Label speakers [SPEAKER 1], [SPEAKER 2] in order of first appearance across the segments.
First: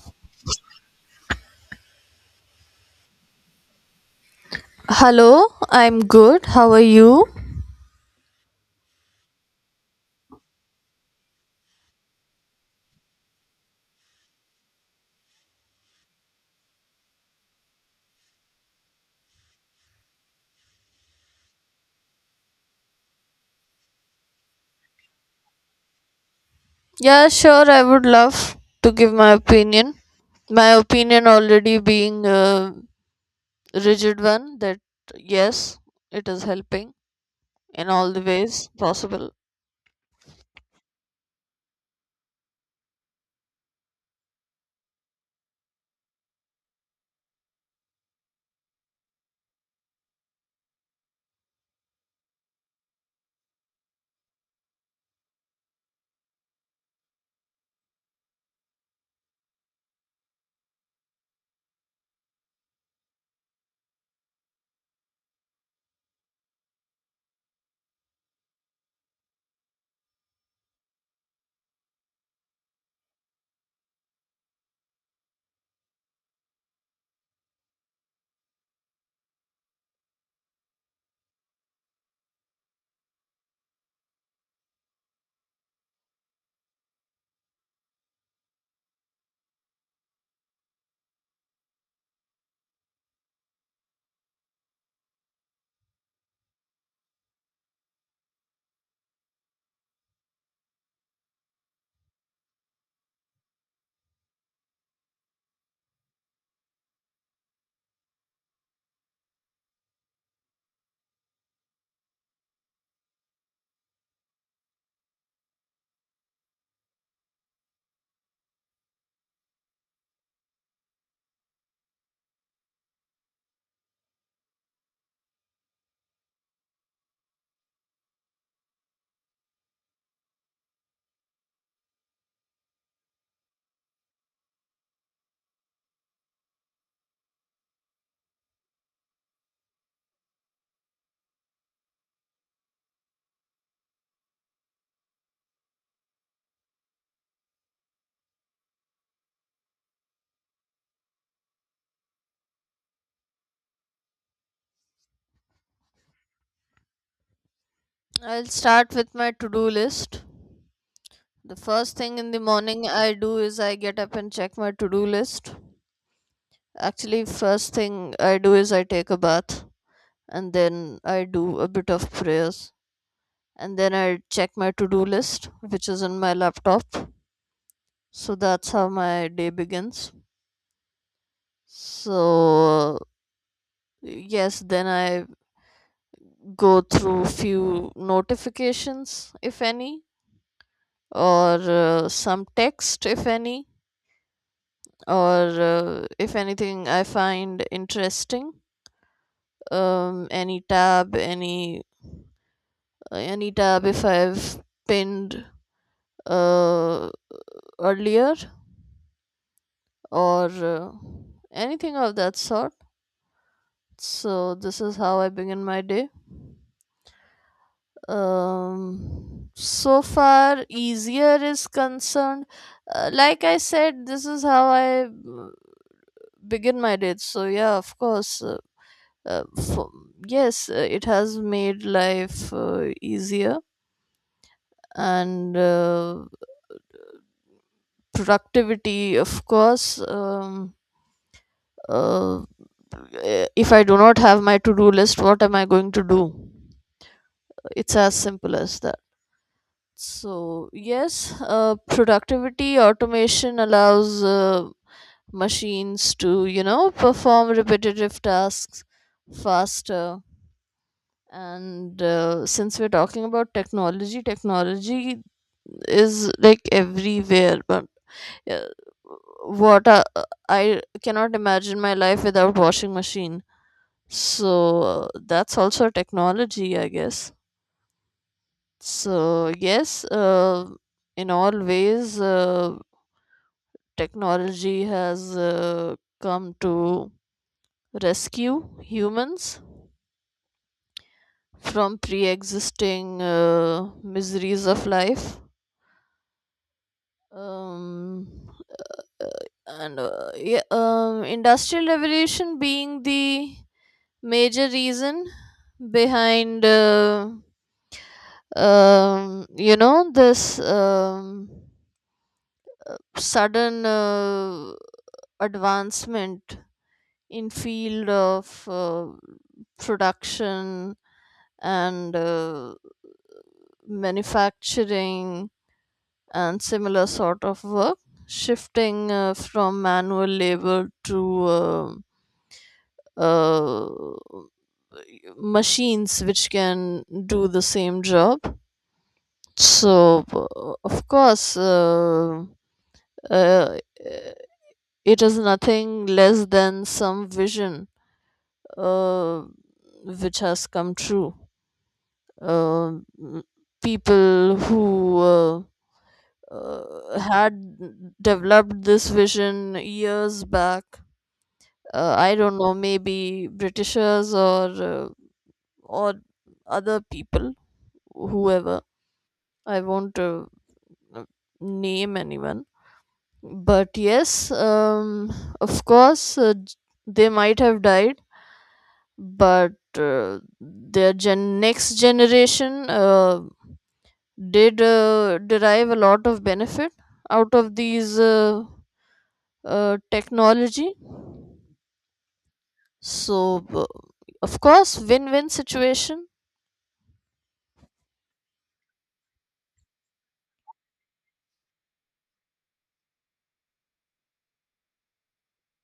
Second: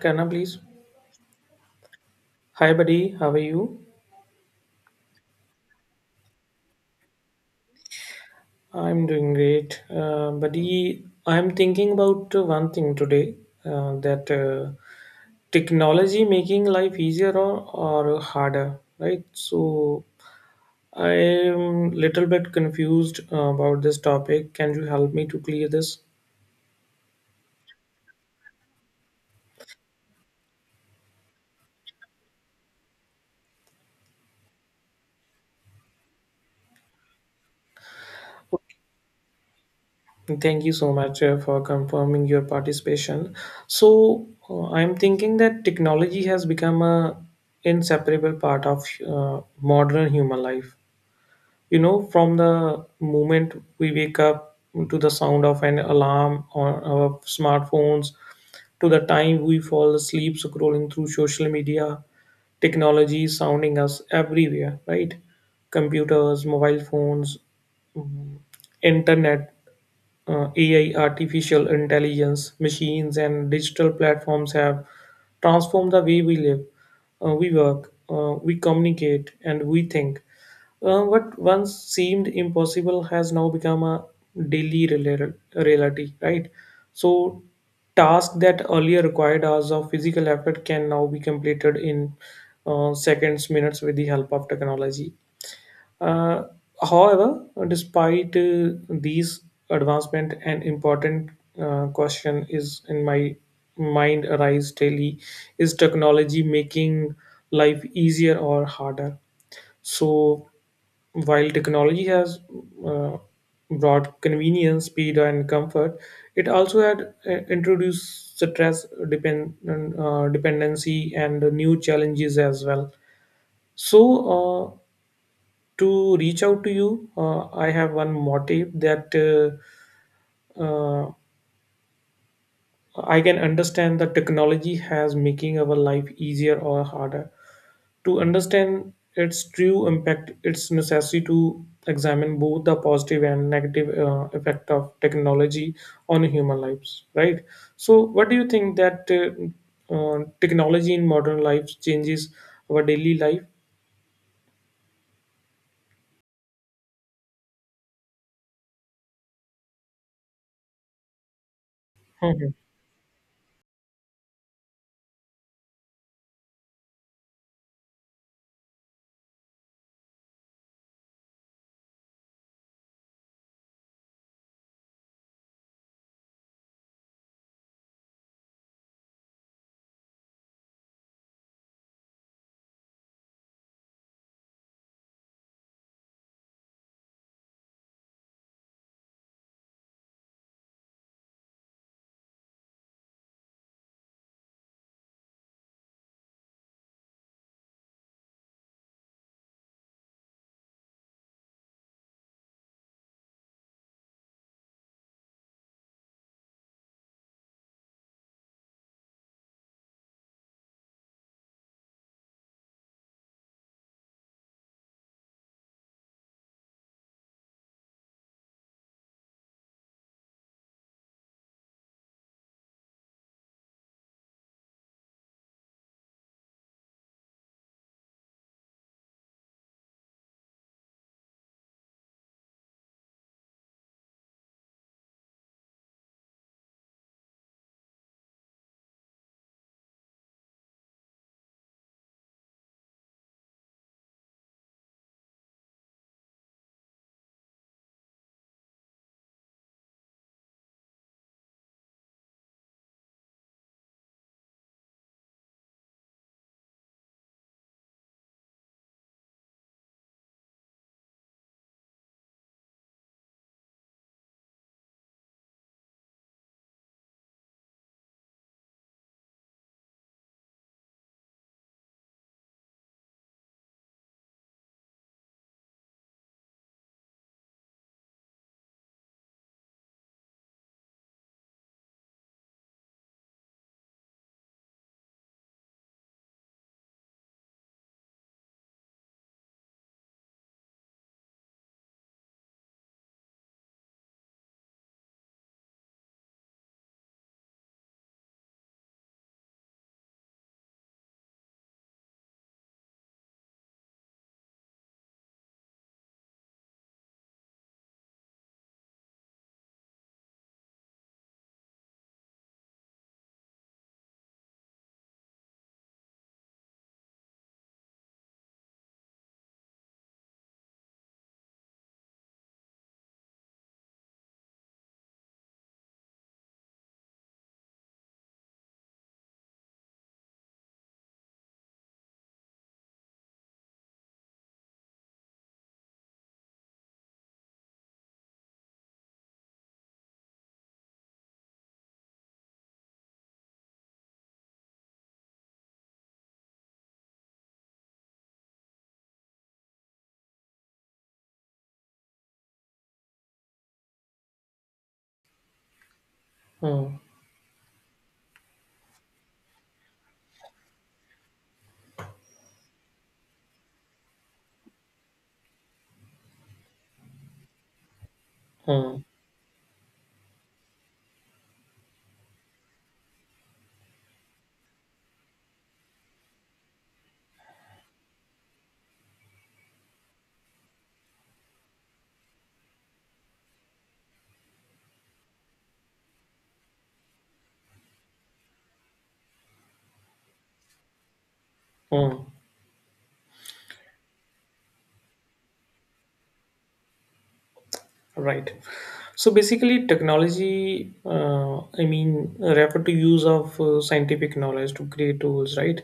[SPEAKER 1] Can I please? Hi, buddy. How are you?
[SPEAKER 2] Hello, I'm good. How are you?
[SPEAKER 1] I'm doing great. Buddy, I'm thinking about one thing today, that technology making life easier or harder, right? So I'm little bit confused about this topic. Can you help me to clear this?
[SPEAKER 2] Yeah, sure. I would love to give my opinion. My opinion already being a rigid one that yes, it is helping in all the ways possible.
[SPEAKER 1] Thank you so much for confirming your participation. So I'm thinking that technology has become a inseparable part of modern human life, you know, from the moment we wake up to the sound of an alarm on our smartphones to the time we fall asleep scrolling through social media. Technology is sounding us everywhere, right? Computers, mobile phones, mm, Internet, AI, artificial intelligence, machines, and digital platforms have transformed the way we live, we work, we communicate, and we think. What once seemed impossible has now become a daily reality, right? So, tasks that earlier required hours of physical effort can now be completed in seconds, minutes with the help of technology. Uh, however, despite these advancement, an important question is in my mind arise daily: Is technology making life easier or harder? So, while technology has uh, brought convenience, speed, and comfort, it also had introduced stress, dependency, and new challenges as well. So. Uh, to reach out to you, I have one motive that uh, I can understand that technology has making our life easier or harder. To understand its true impact, it's necessary to examine both the positive and negative effect of technology on human lives. Right. So, what do you think that technology in modern life changes our daily life?
[SPEAKER 2] I'll start with my to do list. The first thing in the
[SPEAKER 1] Hmm,
[SPEAKER 2] morning I do is I get up and check my to do list. Actually, first thing I do is I take a bath and then I do a bit of prayers and then I check my to do list, which is in my laptop. So that's how my day begins. So yes, then I go through few notifications, if any, or some text, if any, or if anything I find interesting. Any tab, any tab if I've pinned uh, earlier or anything of that sort. So this is how I begin my day. So far easier is concerned, like I said, this is how I begin my day. So yeah, of course, uh, for, yes, it has made life easier. And productivity, of course. Uh, if I do not have my to do list, what am I going to do? It's as simple as that. So yes, productivity automation allows machines to, you know, perform repetitive tasks faster. And since we're talking about technology, is like everywhere. But uh, what I, I cannot imagine my life without washing machine. So that's also technology, I guess. So yes, in all ways, technology has come to rescue humans from pre existing miseries of life. Um, and Yeah, Industrial Revolution being the major reason behind, you know, this, sudden advancement in field of production and manufacturing and similar sort of work, shifting from manual labor to uh, uh, machines which can do the same job. So, uh, it is nothing less than some vision uh, which has come true. Uh, m- People who
[SPEAKER 1] hmm,
[SPEAKER 2] had developed this vision years back. I don't know, maybe Britishers or other people, whoever.
[SPEAKER 1] hmm,
[SPEAKER 2] I won't uh, name anyone, but yes, of course, they might have died, but their next generation did derive a lot of benefit out of these technology.
[SPEAKER 1] hmm, hmm.
[SPEAKER 2] So, of course, win-win situation.
[SPEAKER 1] Right. So basically, technology, I mean, refer to use of scientific knowledge to create tools, right?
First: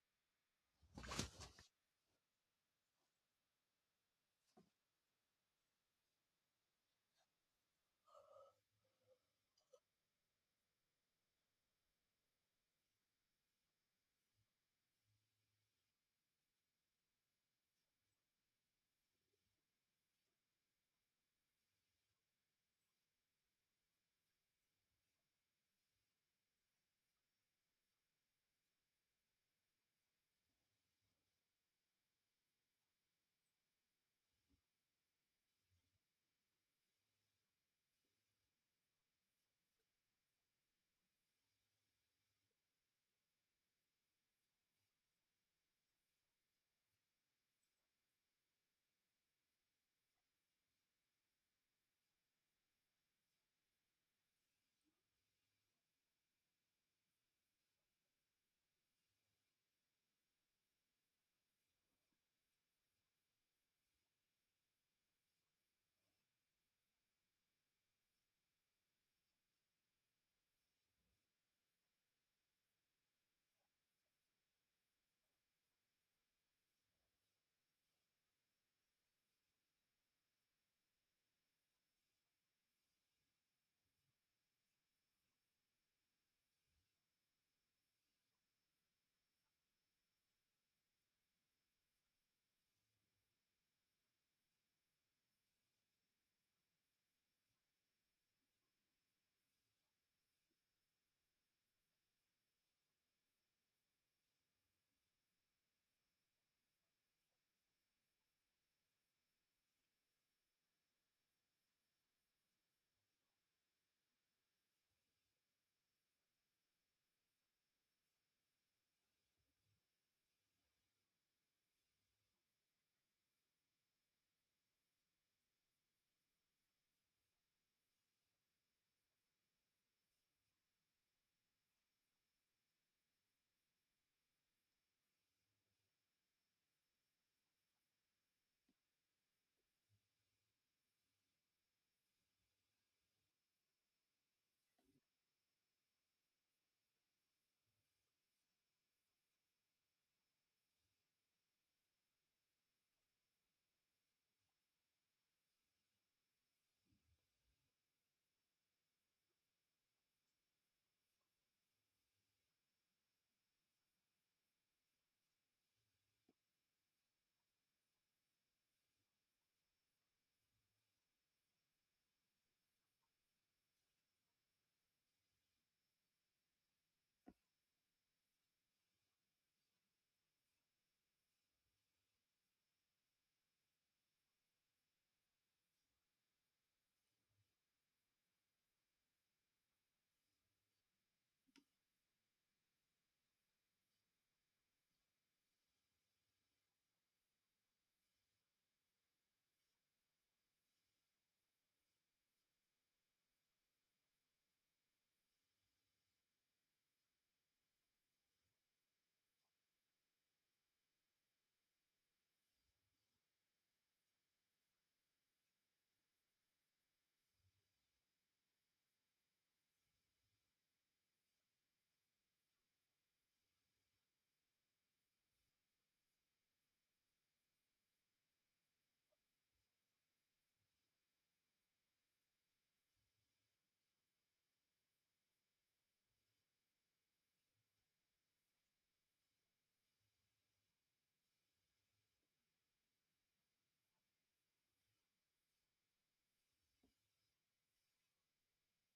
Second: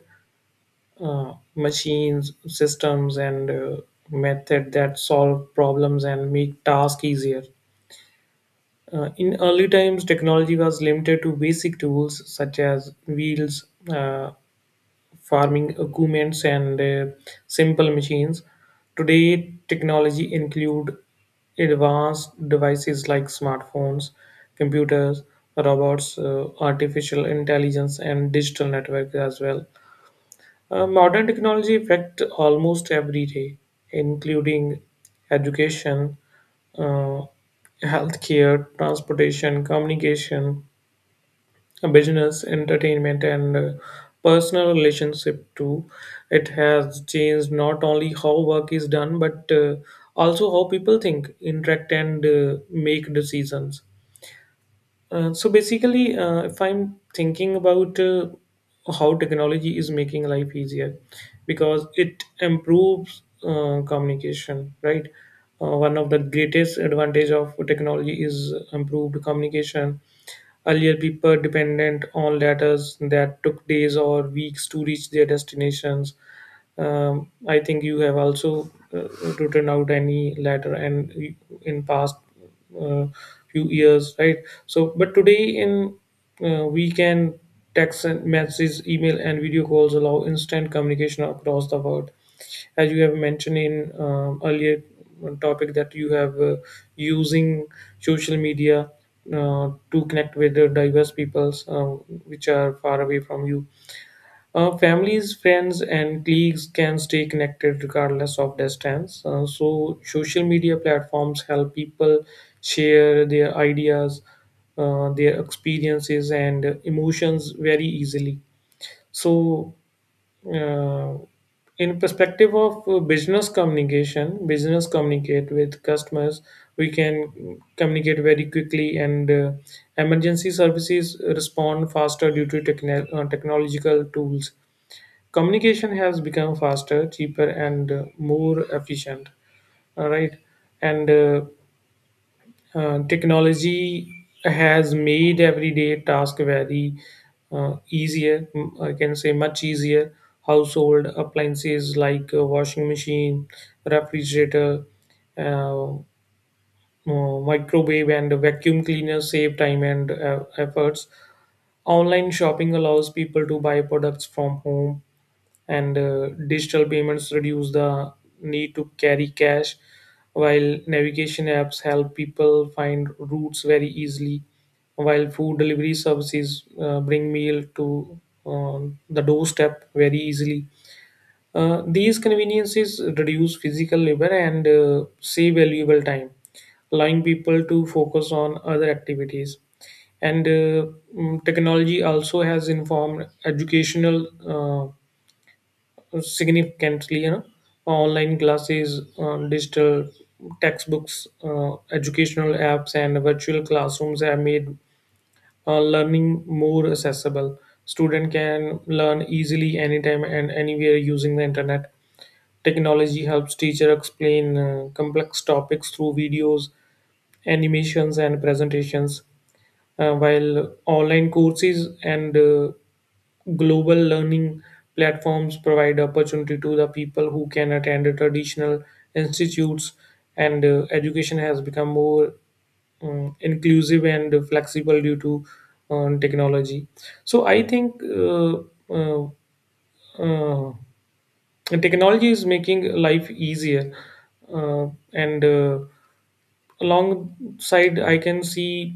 [SPEAKER 1] Machines, systems, and method that solve problems and make tasks easier. In early times, technology was limited to basic tools such as wheels, farming equipments and simple machines. Today, technology include advanced devices like smartphones, computers, robots, artificial intelligence, and digital network as well. Modern technology affect almost every day, including education, uh, healthcare, transportation, communication, business, entertainment, and personal relationship too. It has changed not only how work is done but also how people think, interact, and make decisions. So basically, if I'm thinking about how technology is making life easier, because it improves communication, right? One of the greatest advantage of technology is improved communication. Earlier, people depended on letters that took days or weeks to reach their destinations. I think you have also written out any letter and in past uh, few years, right? So, but today in, we can text and messages, email, and video calls allow instant communication across the world, as you have mentioned in earlier topic that you have using social media to connect with the diverse peoples which are far away from you. Families, friends, and colleagues can stay connected regardless of distance. So social media platforms help people share their ideas, their experiences and emotions very easily. so uh, in perspective of business communication, business communicate with customers, we can communicate very quickly, and emergency services respond faster due to technological tools. Communication has become faster, cheaper, and more efficient, all right? and Technology has made everyday task very easier. I can say much easier. Household appliances like a washing machine, refrigerator, uh, microwave, and vacuum cleaner save time and efforts. Online shopping allows people to buy products from home, and digital payments reduce the need to carry cash, while navigation apps help people find routes very easily, while food delivery services bring meal to uh, the doorstep very easily. These conveniences reduce physical labor and save valuable time, allowing people to focus on other activities. and uh, Technology also has informed educational significantly, you know. Online classes, digital textbooks, educational apps, and virtual classrooms have made learning more accessible. Student can learn easily anytime and anywhere using the internet. Technology helps teacher explain complex topics through videos, animations, and presentations, while online courses and global learning platforms provide opportunity to the people who can attend traditional institutes. And Education has become more inclusive and flexible due to technology. So I think uh, uh, Technology is making life easier, uh, and alongside. I can see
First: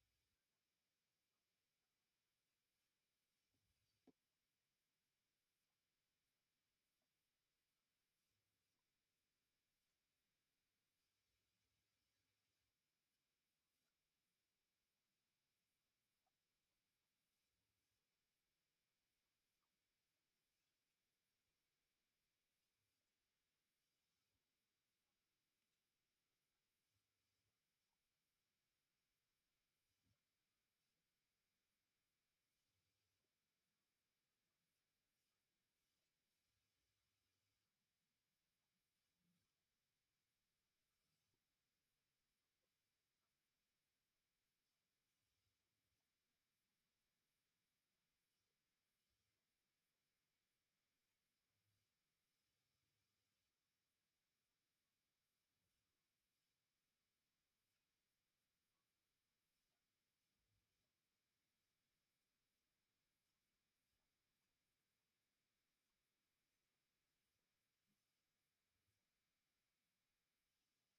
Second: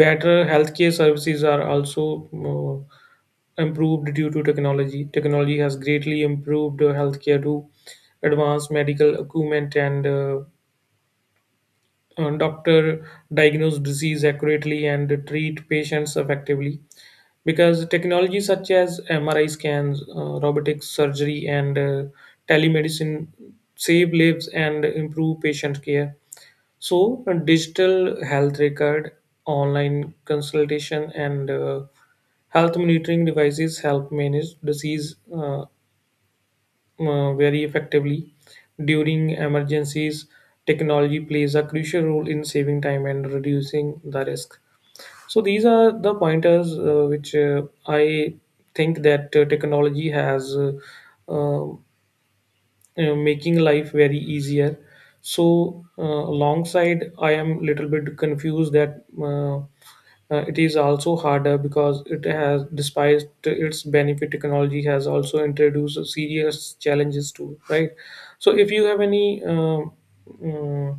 [SPEAKER 1] better healthcare services are also improved due to technology. Technology has greatly improved healthcare to advanced medical equipment, and doctor diagnose disease accurately and treat patients effectively, because technology such as MRI scans, robotic surgery, and telemedicine save lives and improve patient care. So, a digital health record, online consultation, and health monitoring devices help manage disease very effectively. During emergencies, technology plays a crucial role in saving time and reducing the risk. So, these are the pointers which I think that technology has uh, making life very easier. Alongside, I am little bit confused that it is also harder because it has, despite its benefit, technology has also introduced serious challenges too, right? So if you have any uh,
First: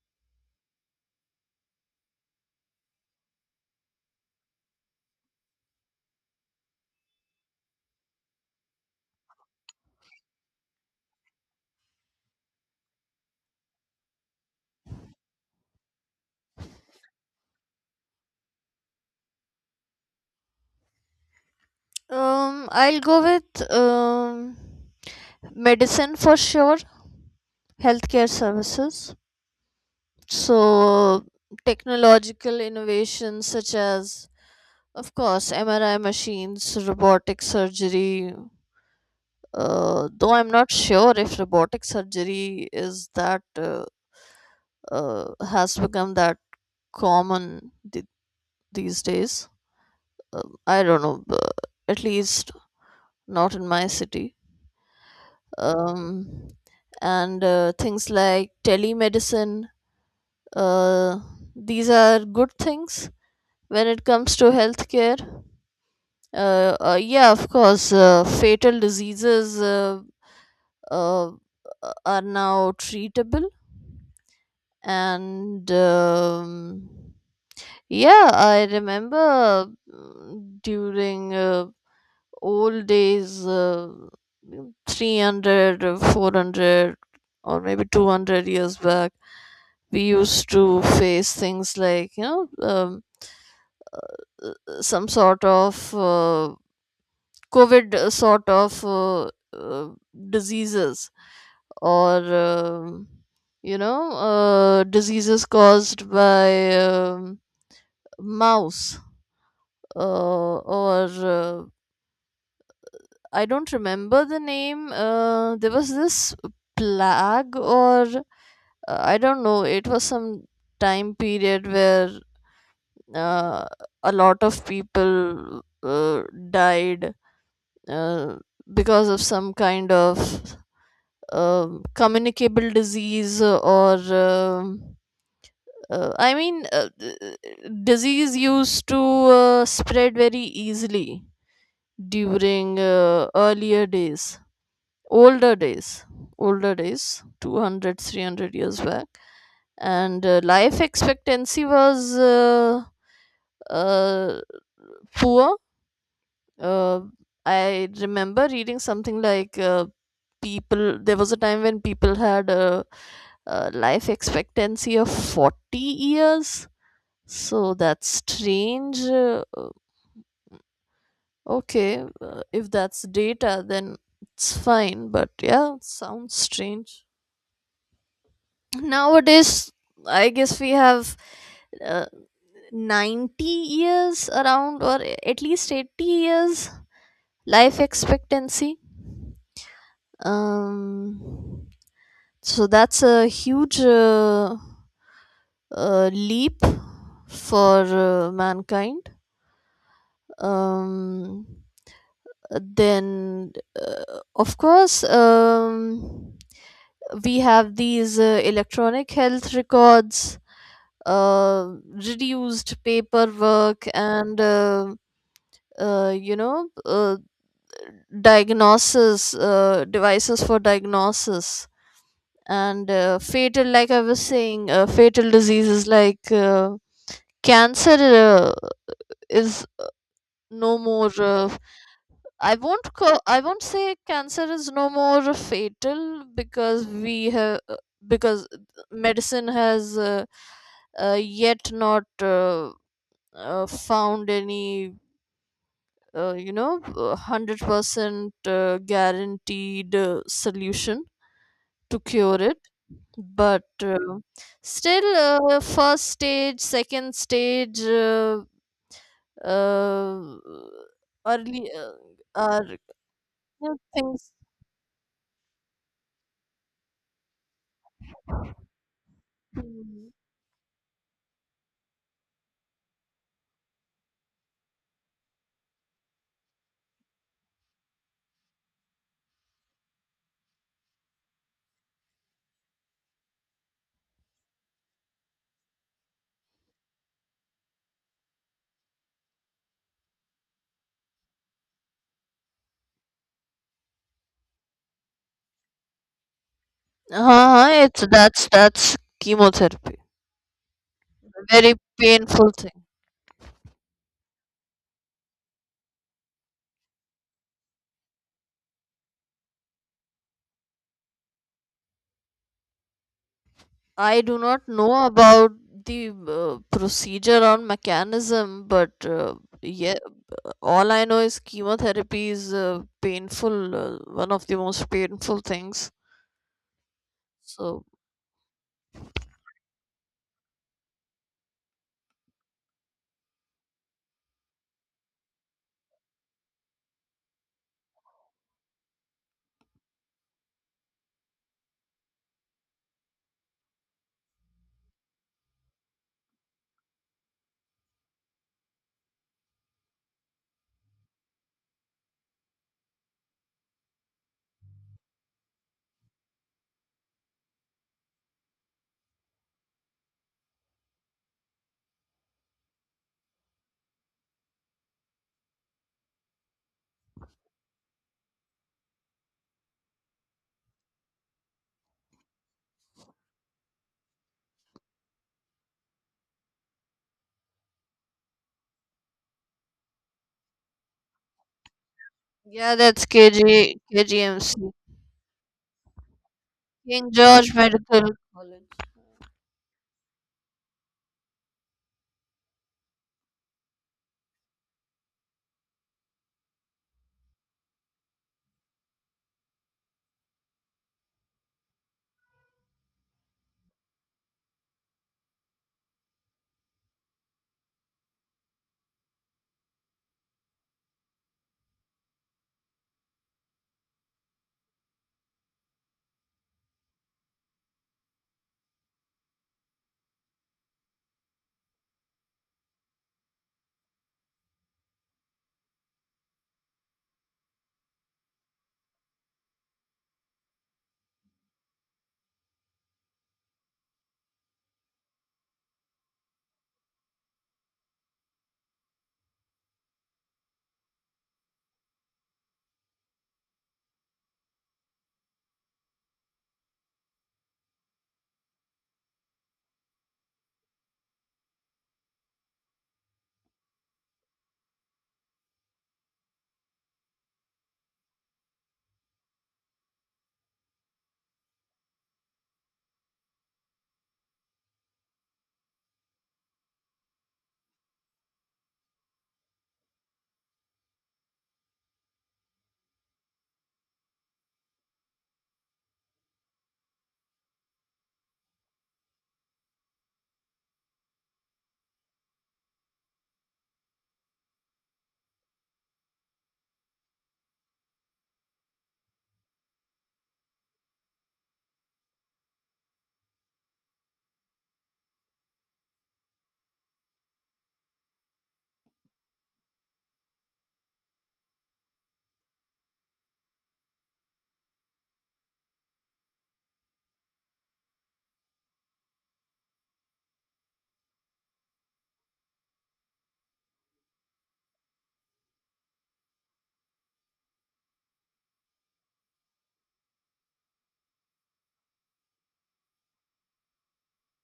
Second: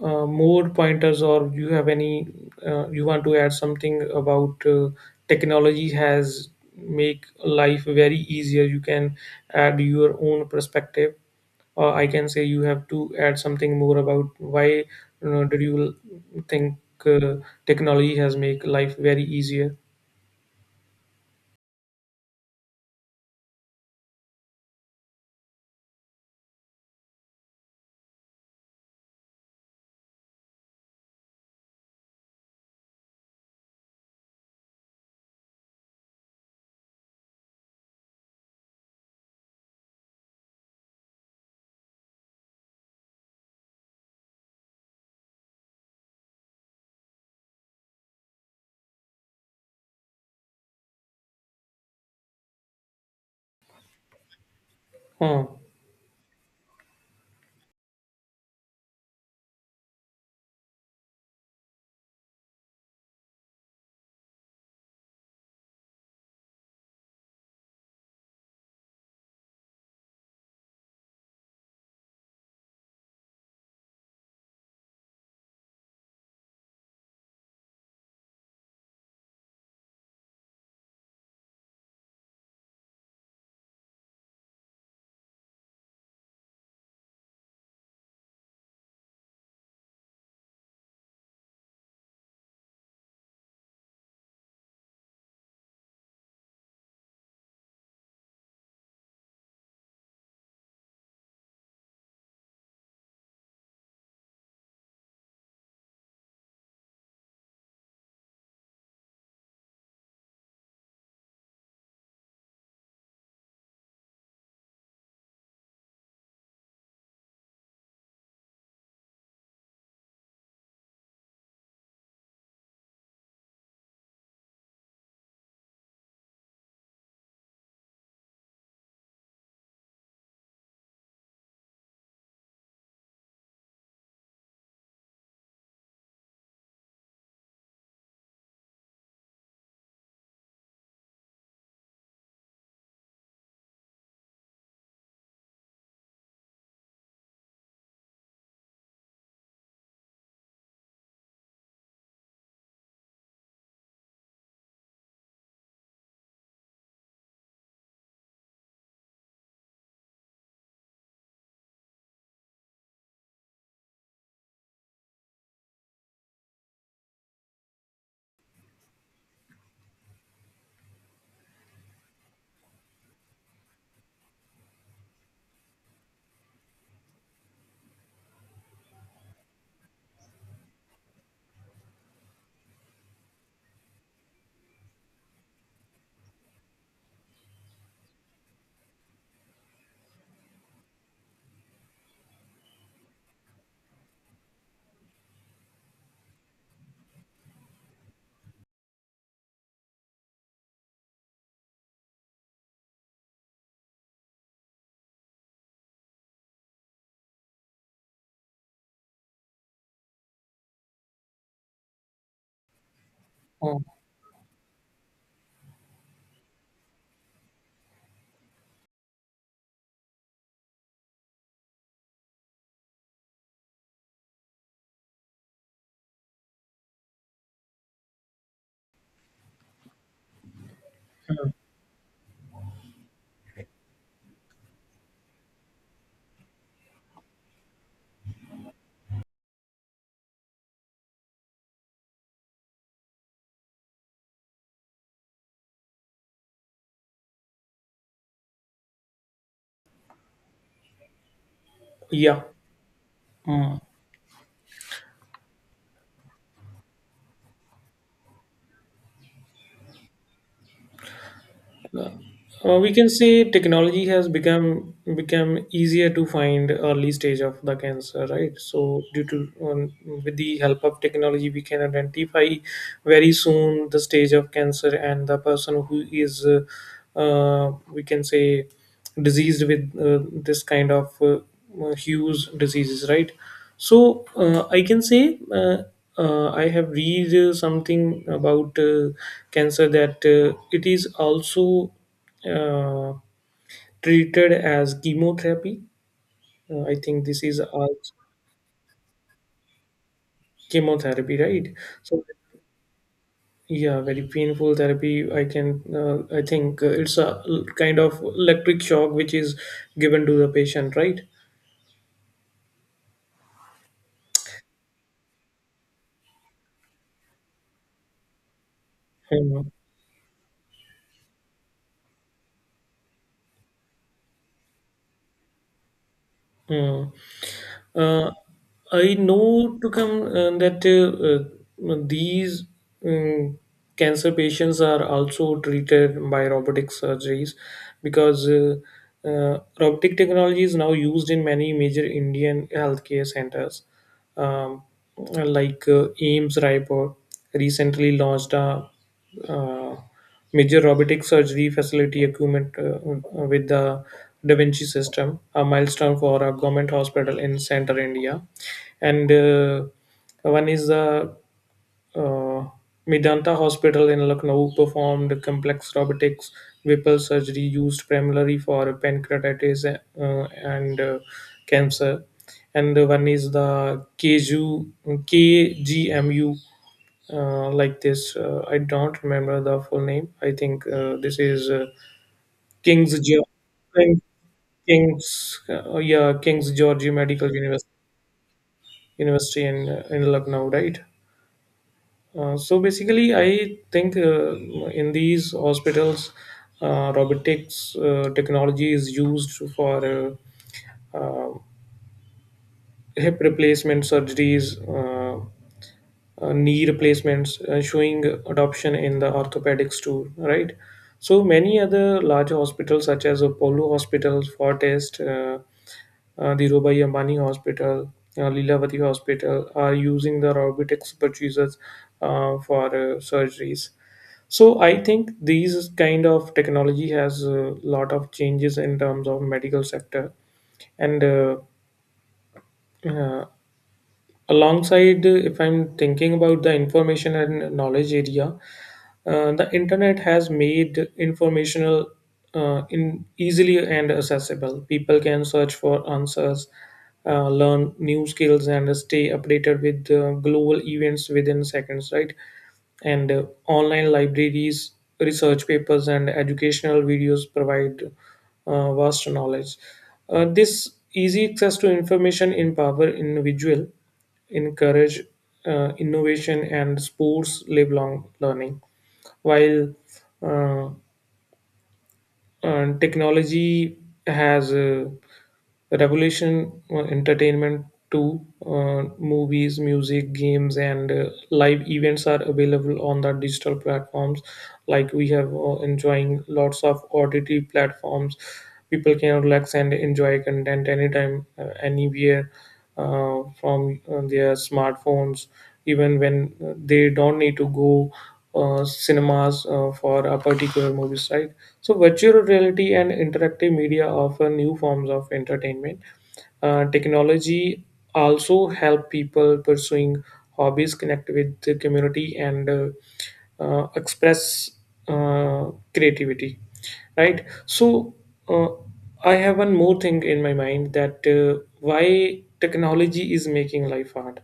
[SPEAKER 1] more pointers, or you have any, you want to add something about technology has make life very easier, you can add your own perspective. I can say you have to add something more about why did you think uh, technology has make life very easier?
[SPEAKER 2] I'll go with medicine for sure, healthcare services. So, technological innovations such as, of course, MRI machines, robotic surgery. Though I'm not sure if robotic surgery is that has become that common these days. Uh, I don't know. At least not in my city.
[SPEAKER 1] Huh.
[SPEAKER 2] Um, and Things like telemedicine, uh, these are good things when it comes to healthcare. Yeah, of course, fatal diseases uh, are now treatable. And yeah, I remember during old days, 300 or 400 or maybe 200 years back, we used to face things like, you know, some sort of covid sort of uh, diseases. Or You know, diseases caused by, mouse, uh, or I don't remember the name. There was this plague, or I don't know. It was some time period where uh, a lot of people died uh, because of some kind of communicable disease or. um I mean, disease used to spread very easily during earlier days, older days older days, 200, 300 years back. And life expectancy was uh, poor. uh, I remember reading something like people, there was a time when people had a life expectancy of 40 years. So that's strange. Okay, if that's data, then it's fine, but yeah, sounds strange. Nowadays, I guess we have uh, 90 years around, or at least 80 years life expectancy. Um, so that's a huge leap for mankind. Um, then, of course, we have these electronic health records, uh, reduced
[SPEAKER 1] Huh.
[SPEAKER 2] paperwork, and you know, diagnosis, devices for diagnosis. And fatal, like I was saying, fatal diseases like, cancer is no more, I won't say cancer is no more fatal, because we have, because medicine has uh, yet not found any you know, 100% guaranteed solution to cure
[SPEAKER 1] Yeah.
[SPEAKER 2] it. But
[SPEAKER 1] Hmm.
[SPEAKER 2] still first stage, second stage, uh, early are you
[SPEAKER 1] We can say
[SPEAKER 2] know,
[SPEAKER 1] technology has
[SPEAKER 2] things.
[SPEAKER 1] become become easier to find early stage of the cancer, right? So due to um,
[SPEAKER 2] Mhm.
[SPEAKER 1] with the help of technology, we can identify very soon the stage of cancer and the person who is, we can say, diseased with this kind of huge diseases, right? So I can say, I have read something about cancer that it is also uh, treated as chemotherapy. I think this is
[SPEAKER 2] Uh-huh,
[SPEAKER 1] all
[SPEAKER 2] it's that's chemotherapy,
[SPEAKER 1] chemotherapy,
[SPEAKER 2] a very
[SPEAKER 1] right? So
[SPEAKER 2] painful thing.
[SPEAKER 1] yeah, very painful therapy. I can I think it's a kind of electric shock which is given to the patient, right?
[SPEAKER 2] I do not know about the procedure or mechanism, but
[SPEAKER 1] Hmm.
[SPEAKER 2] yeah, all I know is chemotherapy is painful, one of the most painful things.
[SPEAKER 1] Mm.
[SPEAKER 2] So
[SPEAKER 1] Uh, I know to come that these um, cancer patients are also treated by robotic surgeries, because robotic technology is now used in many major Indian healthcare centers. Um, like AIMS Raipur recently launched a uh, major robotic surgery facility equipment with the Da Vinci system, a milestone for a government hospital in Central India. And one is the uh, Medanta Hospital in Lucknow performed complex robotics Whipple surgery used primarily for pancreatitis and cancer. And one is the KGU, KGMU like this. I don't remember the full name. I think this is
[SPEAKER 2] yeah, that's
[SPEAKER 1] King's
[SPEAKER 2] KJ
[SPEAKER 1] Geo- King,
[SPEAKER 2] KGMC,
[SPEAKER 1] King's yeah King's
[SPEAKER 2] King
[SPEAKER 1] George Medical
[SPEAKER 2] George
[SPEAKER 1] University
[SPEAKER 2] Medical College.
[SPEAKER 1] University in Lucknow, right? So basically, I think in these hospitals, robotics technology is used for uh, uh, hip replacement surgeries. Knee replacements, showing adoption in the orthopedics too, right? So many other larger hospitals such as Apollo Hospital, Fortis, the Rubai Ambani Hospital, Leelavati Hospital are using the robotics procedures for surgeries. So I think these kind of technology has a lot of changes in terms of medical sector. And uh, Alongside, if I'm thinking about the information and knowledge area, the internet has made informational in easily and accessible. People can search for answers, learn new skills, and stay updated with global events within seconds, right? And online libraries, research papers, and educational videos provide vast knowledge. This easy access to information empower individual, encourage innovation, and sports lifelong learning, while uh, and technology has revolution entertainment too. Movies, music, games, and live events are available on the digital platforms, like we have enjoying lots of OTT platforms. People can relax and enjoy content anytime, anywhere, from their smartphones, even when they don't need to go cinemas for a particular movies, right? So virtual reality and interactive media offer new forms of entertainment. Technology also help people pursuing hobbies, connect with the community, and express creativity, right? So uh, I have one more thing in my mind, that why technology is making life hard.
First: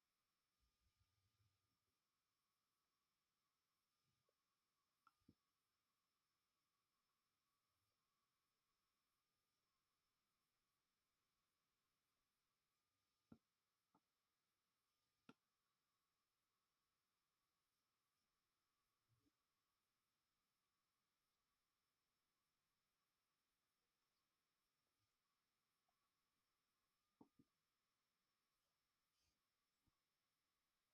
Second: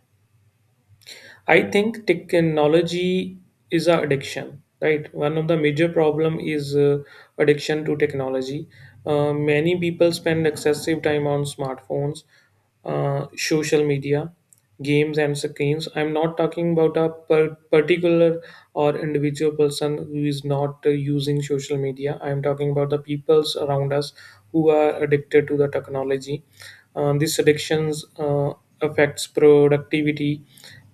[SPEAKER 1] I think technology is a addiction, right? One of the major problem is addiction to technology. Many people spend excessive time on smartphones, social media, games, and screens. I'm not talking about a particular or individual person who is not using social media. I'm talking about the peoples around us who are addicted to the technology. These addictions. Affects productivity,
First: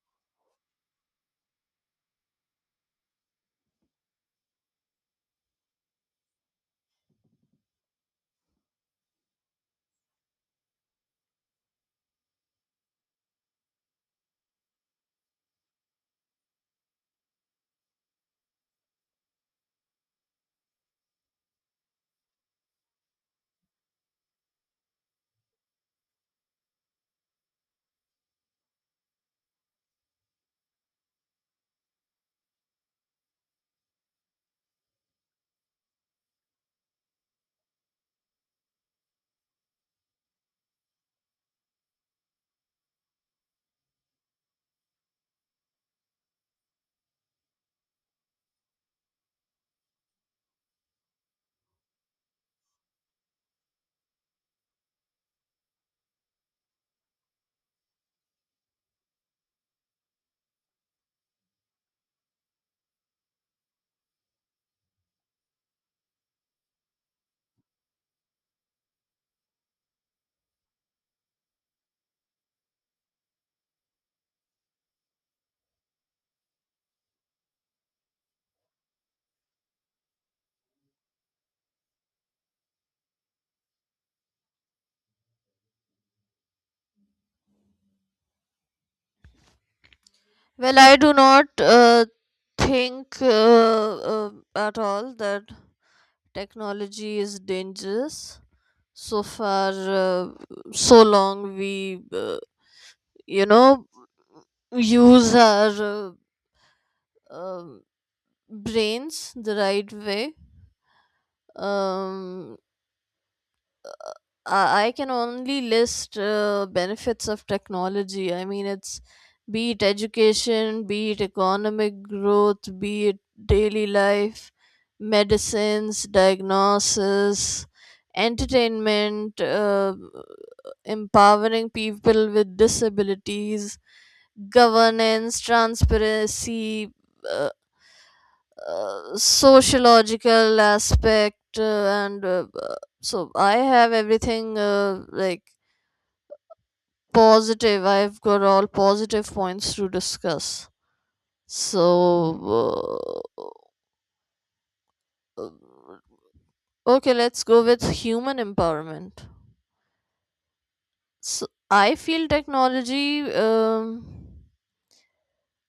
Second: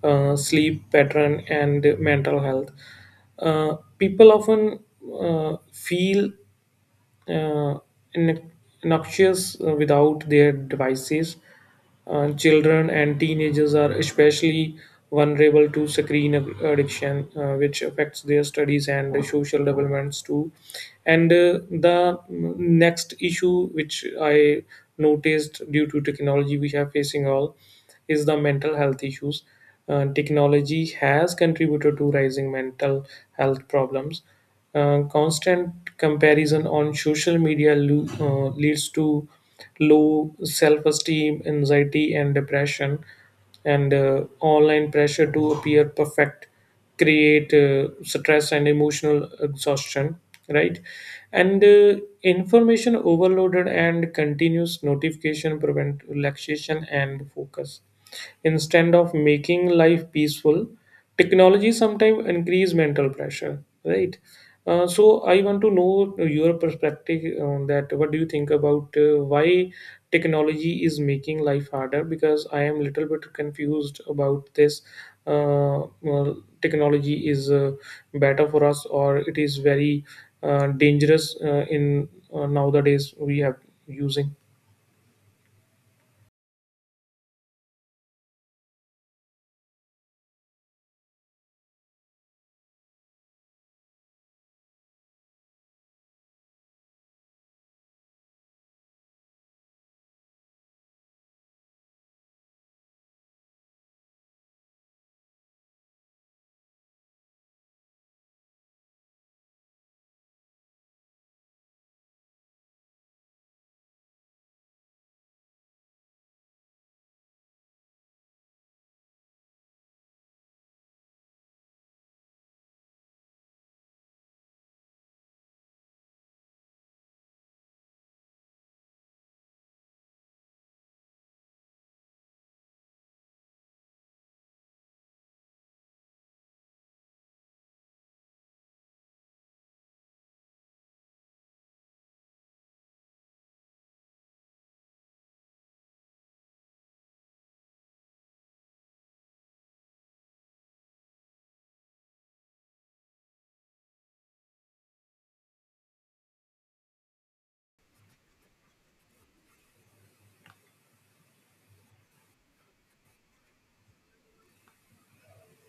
[SPEAKER 1] sleep pattern, and mental health. People often feel uh, nu- noxious without their devices. Children and teenagers are especially vulnerable to screen addiction, which affects their studies and their social developments too. And the next issue, which I noticed due to technology, we have facing all, is the mental health issues. Technology has contributed to rising mental health problems. Constant comparison on social media leads to low self esteem, anxiety, and depression, and online pressure to appear perfect create stress and emotional exhaustion, right? and Information overloaded and continuous notification prevent relaxation and focus. Instead of making life peaceful, technology sometimes increase mental pressure, right? So I want to know your perspective on that. What do you think about why technology is making life harder? Because I am little bit confused about this. Well, technology is better for us, or it is very dangerous in nowadays we have using.
[SPEAKER 2] Well, I do not think uh, at all that technology is dangerous. So far uh, so long we you know, use our uh, um brains the right way. um I can only list benefits of technology. I mean, it's, be it education, be it economic growth, be it daily life, medicines, diagnosis, entertainment, empowering people with disabilities, governance, transparency, uh, sociological aspect, and so I have everything like positive. I've got all positive points to discuss. So, uh, okay, let's go with human empowerment. So, I feel technology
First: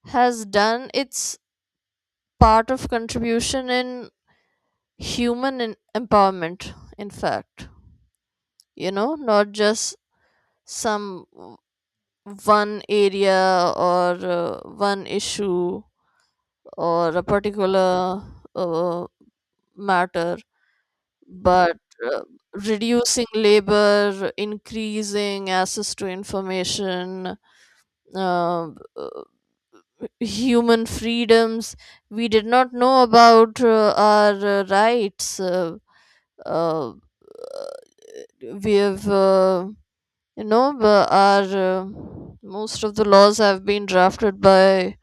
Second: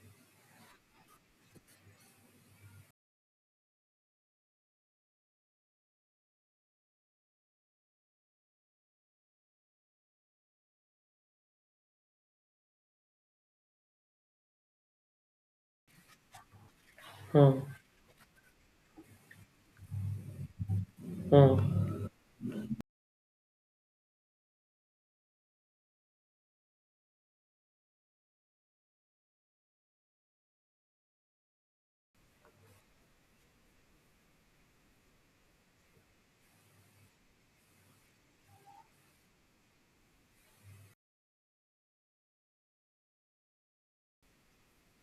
[SPEAKER 2] has done its part of contribution in human empowerment, in fact. You know, not just some one area or one issue or a
[SPEAKER 1] Uh,
[SPEAKER 2] particular uh, matter, but
[SPEAKER 1] uh,
[SPEAKER 2] uh, reducing labor, increasing access to information, um, uh, human freedoms. We did not know about our rights. Uh, we have, you know, our uh, most of the laws have been drafted by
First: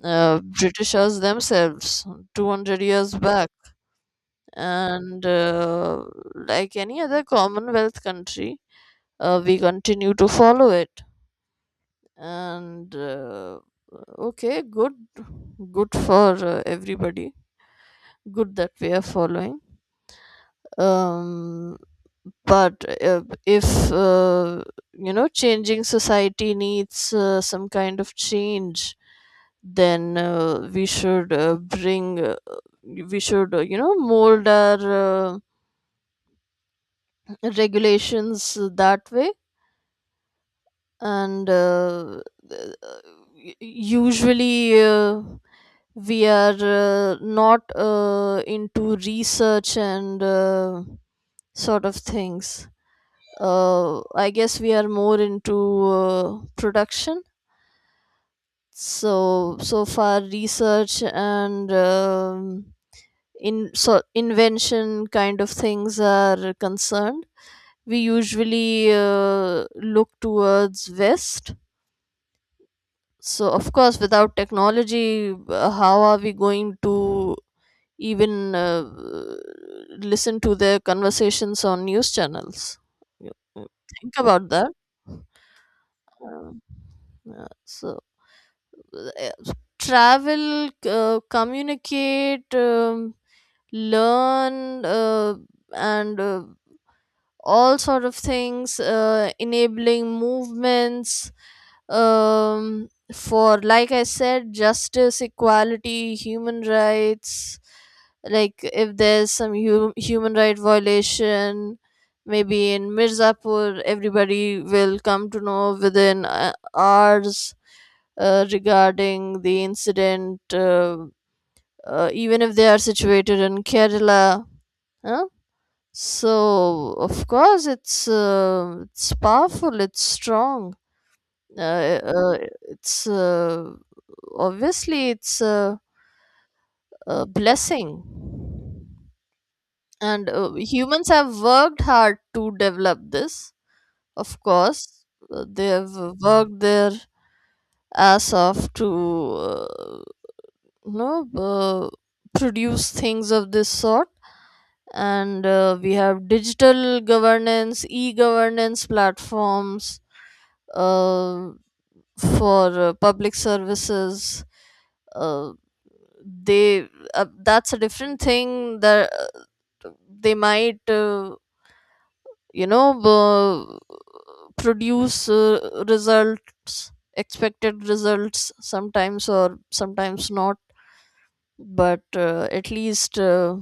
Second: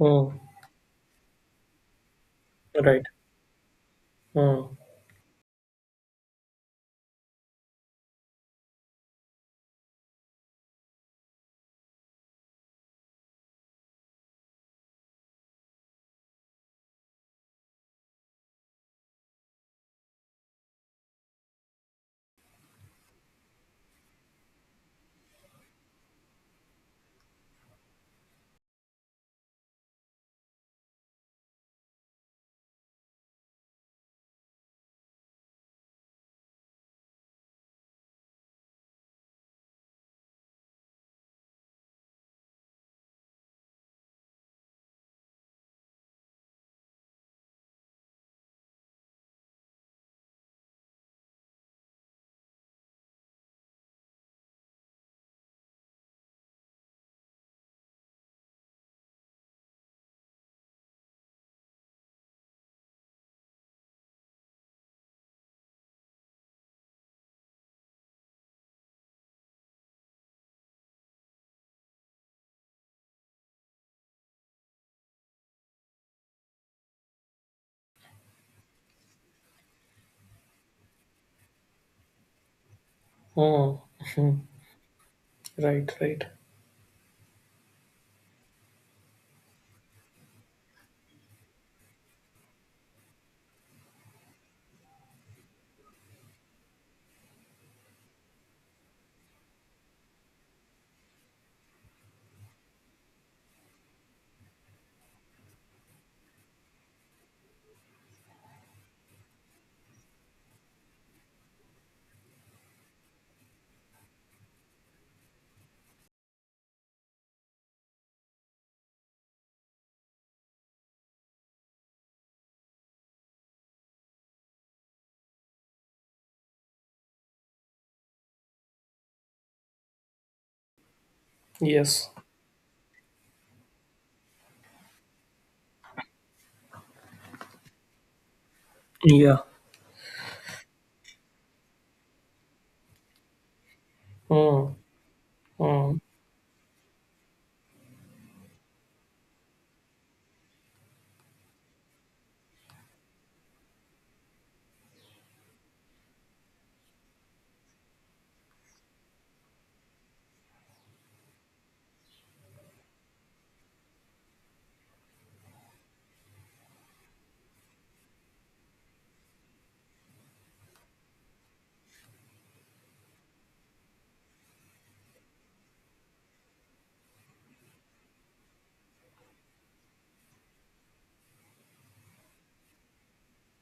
[SPEAKER 1] uh,
[SPEAKER 2] Britishers themselves 200
[SPEAKER 1] right.
[SPEAKER 2] years back.
[SPEAKER 1] Uh,
[SPEAKER 2] And like any other Commonwealth country, we continue to follow it, and okay, good, good for everybody, good that we are following. um but if you know, changing society needs some kind of change, then we should you know, mold our regulations that way. And usually we are not into research and sort of things. I guess we are more into production. So, so far, research and in so invention kind of things are concerned, we usually look towards West. So, of course, without technology, how are we going to even listen to their conversations on news channels? You- you
[SPEAKER 1] uh,
[SPEAKER 2] Think about that.
[SPEAKER 1] right. Right.
[SPEAKER 2] Um, uh, so, uh, Travel, communicate, learn, and all sort of things enabling movements, for, like I said, justice, equality, human rights. Like if there's some human right violation, maybe in Mirzapur, everybody will come to know within hours regarding the incident, even if they are situated in Kerala. Huh? So of course it's powerful. It's strong. Uh,
[SPEAKER 1] Yes.
[SPEAKER 2] uh, it's Obviously it's a blessing,
[SPEAKER 1] Yeah.
[SPEAKER 2] and humans have worked hard to develop this. Of
[SPEAKER 1] Uh,
[SPEAKER 2] course, they have
[SPEAKER 1] uh,
[SPEAKER 2] worked their ass off to you know, produce things of this sort. And we have digital governance, e-governance platforms uh, for public services. Uh, they That's a different thing that uh, they might, you know, produce results, expected results, sometimes or sometimes not. But at least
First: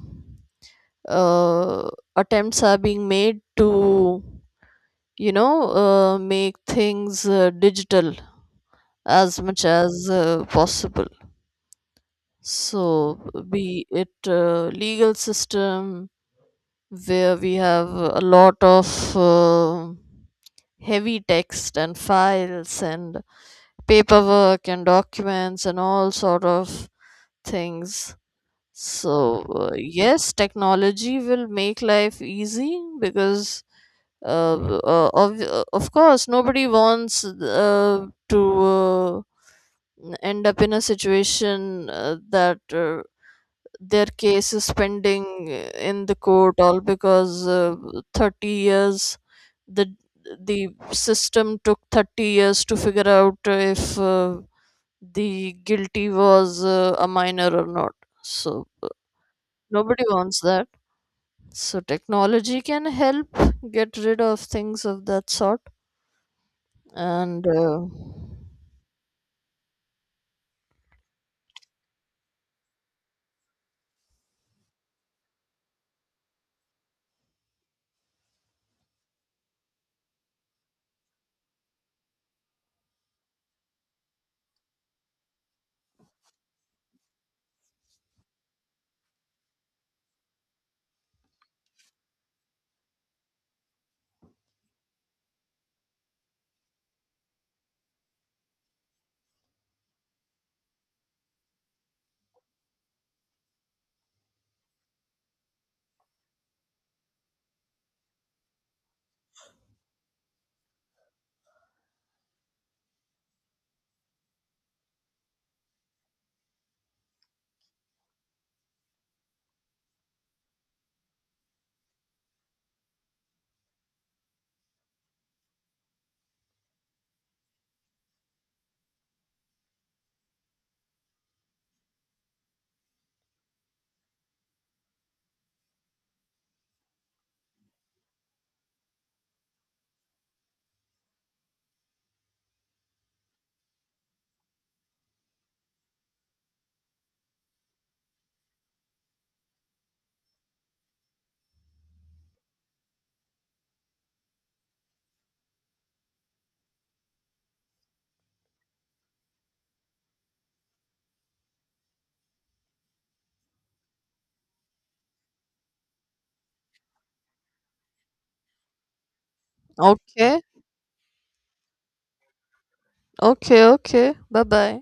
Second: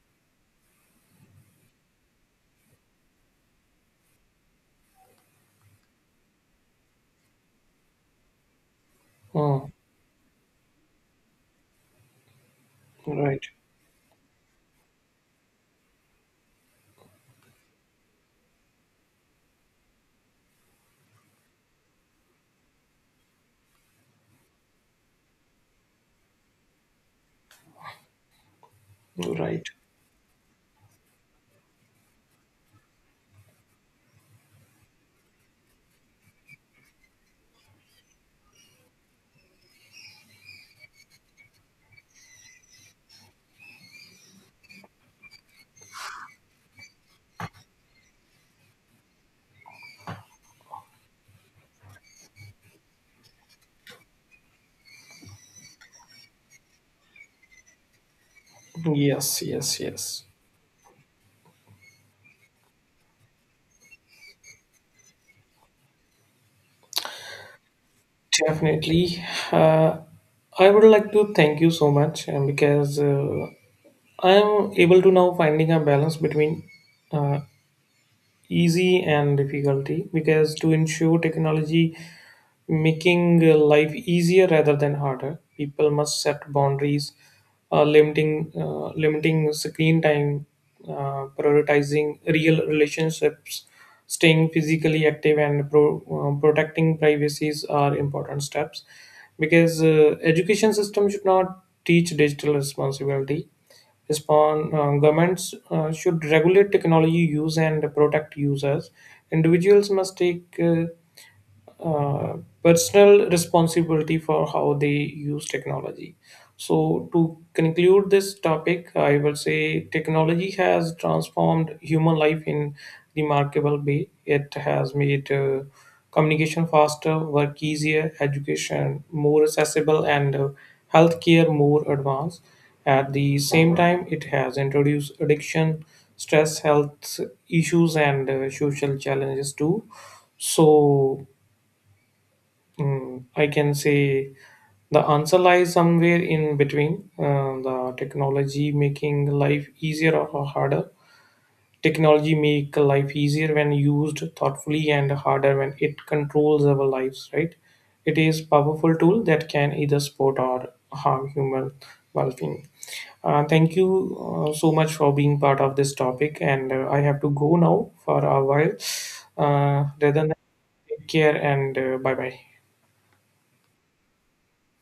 [SPEAKER 2] uh, attempts are being made to, you know, make things digital as
[SPEAKER 1] uh,
[SPEAKER 2] much as possible.
[SPEAKER 1] right.
[SPEAKER 2] So, be it legal system, where we have a lot of heavy text and files and paperwork and documents and all sort of things. So,
[SPEAKER 1] Right.
[SPEAKER 2] yes, technology will make life easy, because of course, nobody wants to end up in a situation that their case is pending in the court, all because 30 years, the the system took 30 years to figure out if the guilty was a minor or not. So
[SPEAKER 1] Yes, yes,
[SPEAKER 2] nobody
[SPEAKER 1] yes.
[SPEAKER 2] wants that. So technology can help get rid of things of that sort. And
[SPEAKER 1] Definitely. Uh, I would like to thank you so much because I am able to now finding a balance between uh, easy and difficulty, because to ensure technology making life easier rather than harder, people must set boundaries, limiting screen time, prioritizing real relationships, staying physically active, and protecting privacies are important steps, because education system should not teach digital responsibility, respond governments should regulate technology use and protect users. Individuals must take uh, personal responsibility for how they use technology. So to conclude this topic, I will say technology has transformed human life in remarkable way. It has made communication faster, work easier, education more accessible, and healthcare more advanced. At the same time, it has introduced addiction, stress, health issues, and social challenges too. So, I can say the answer lies somewhere in between, the technology making life easier or harder. Technology make life easier when used thoughtfully and harder when it controls our lives, right? It is powerful tool that can either support or harm human well-being. Thank you so much for being part of this topic, and I have to go now for a while. Rather than
[SPEAKER 2] okay,
[SPEAKER 1] take care and bye bye.
[SPEAKER 2] okay, okay, bye bye.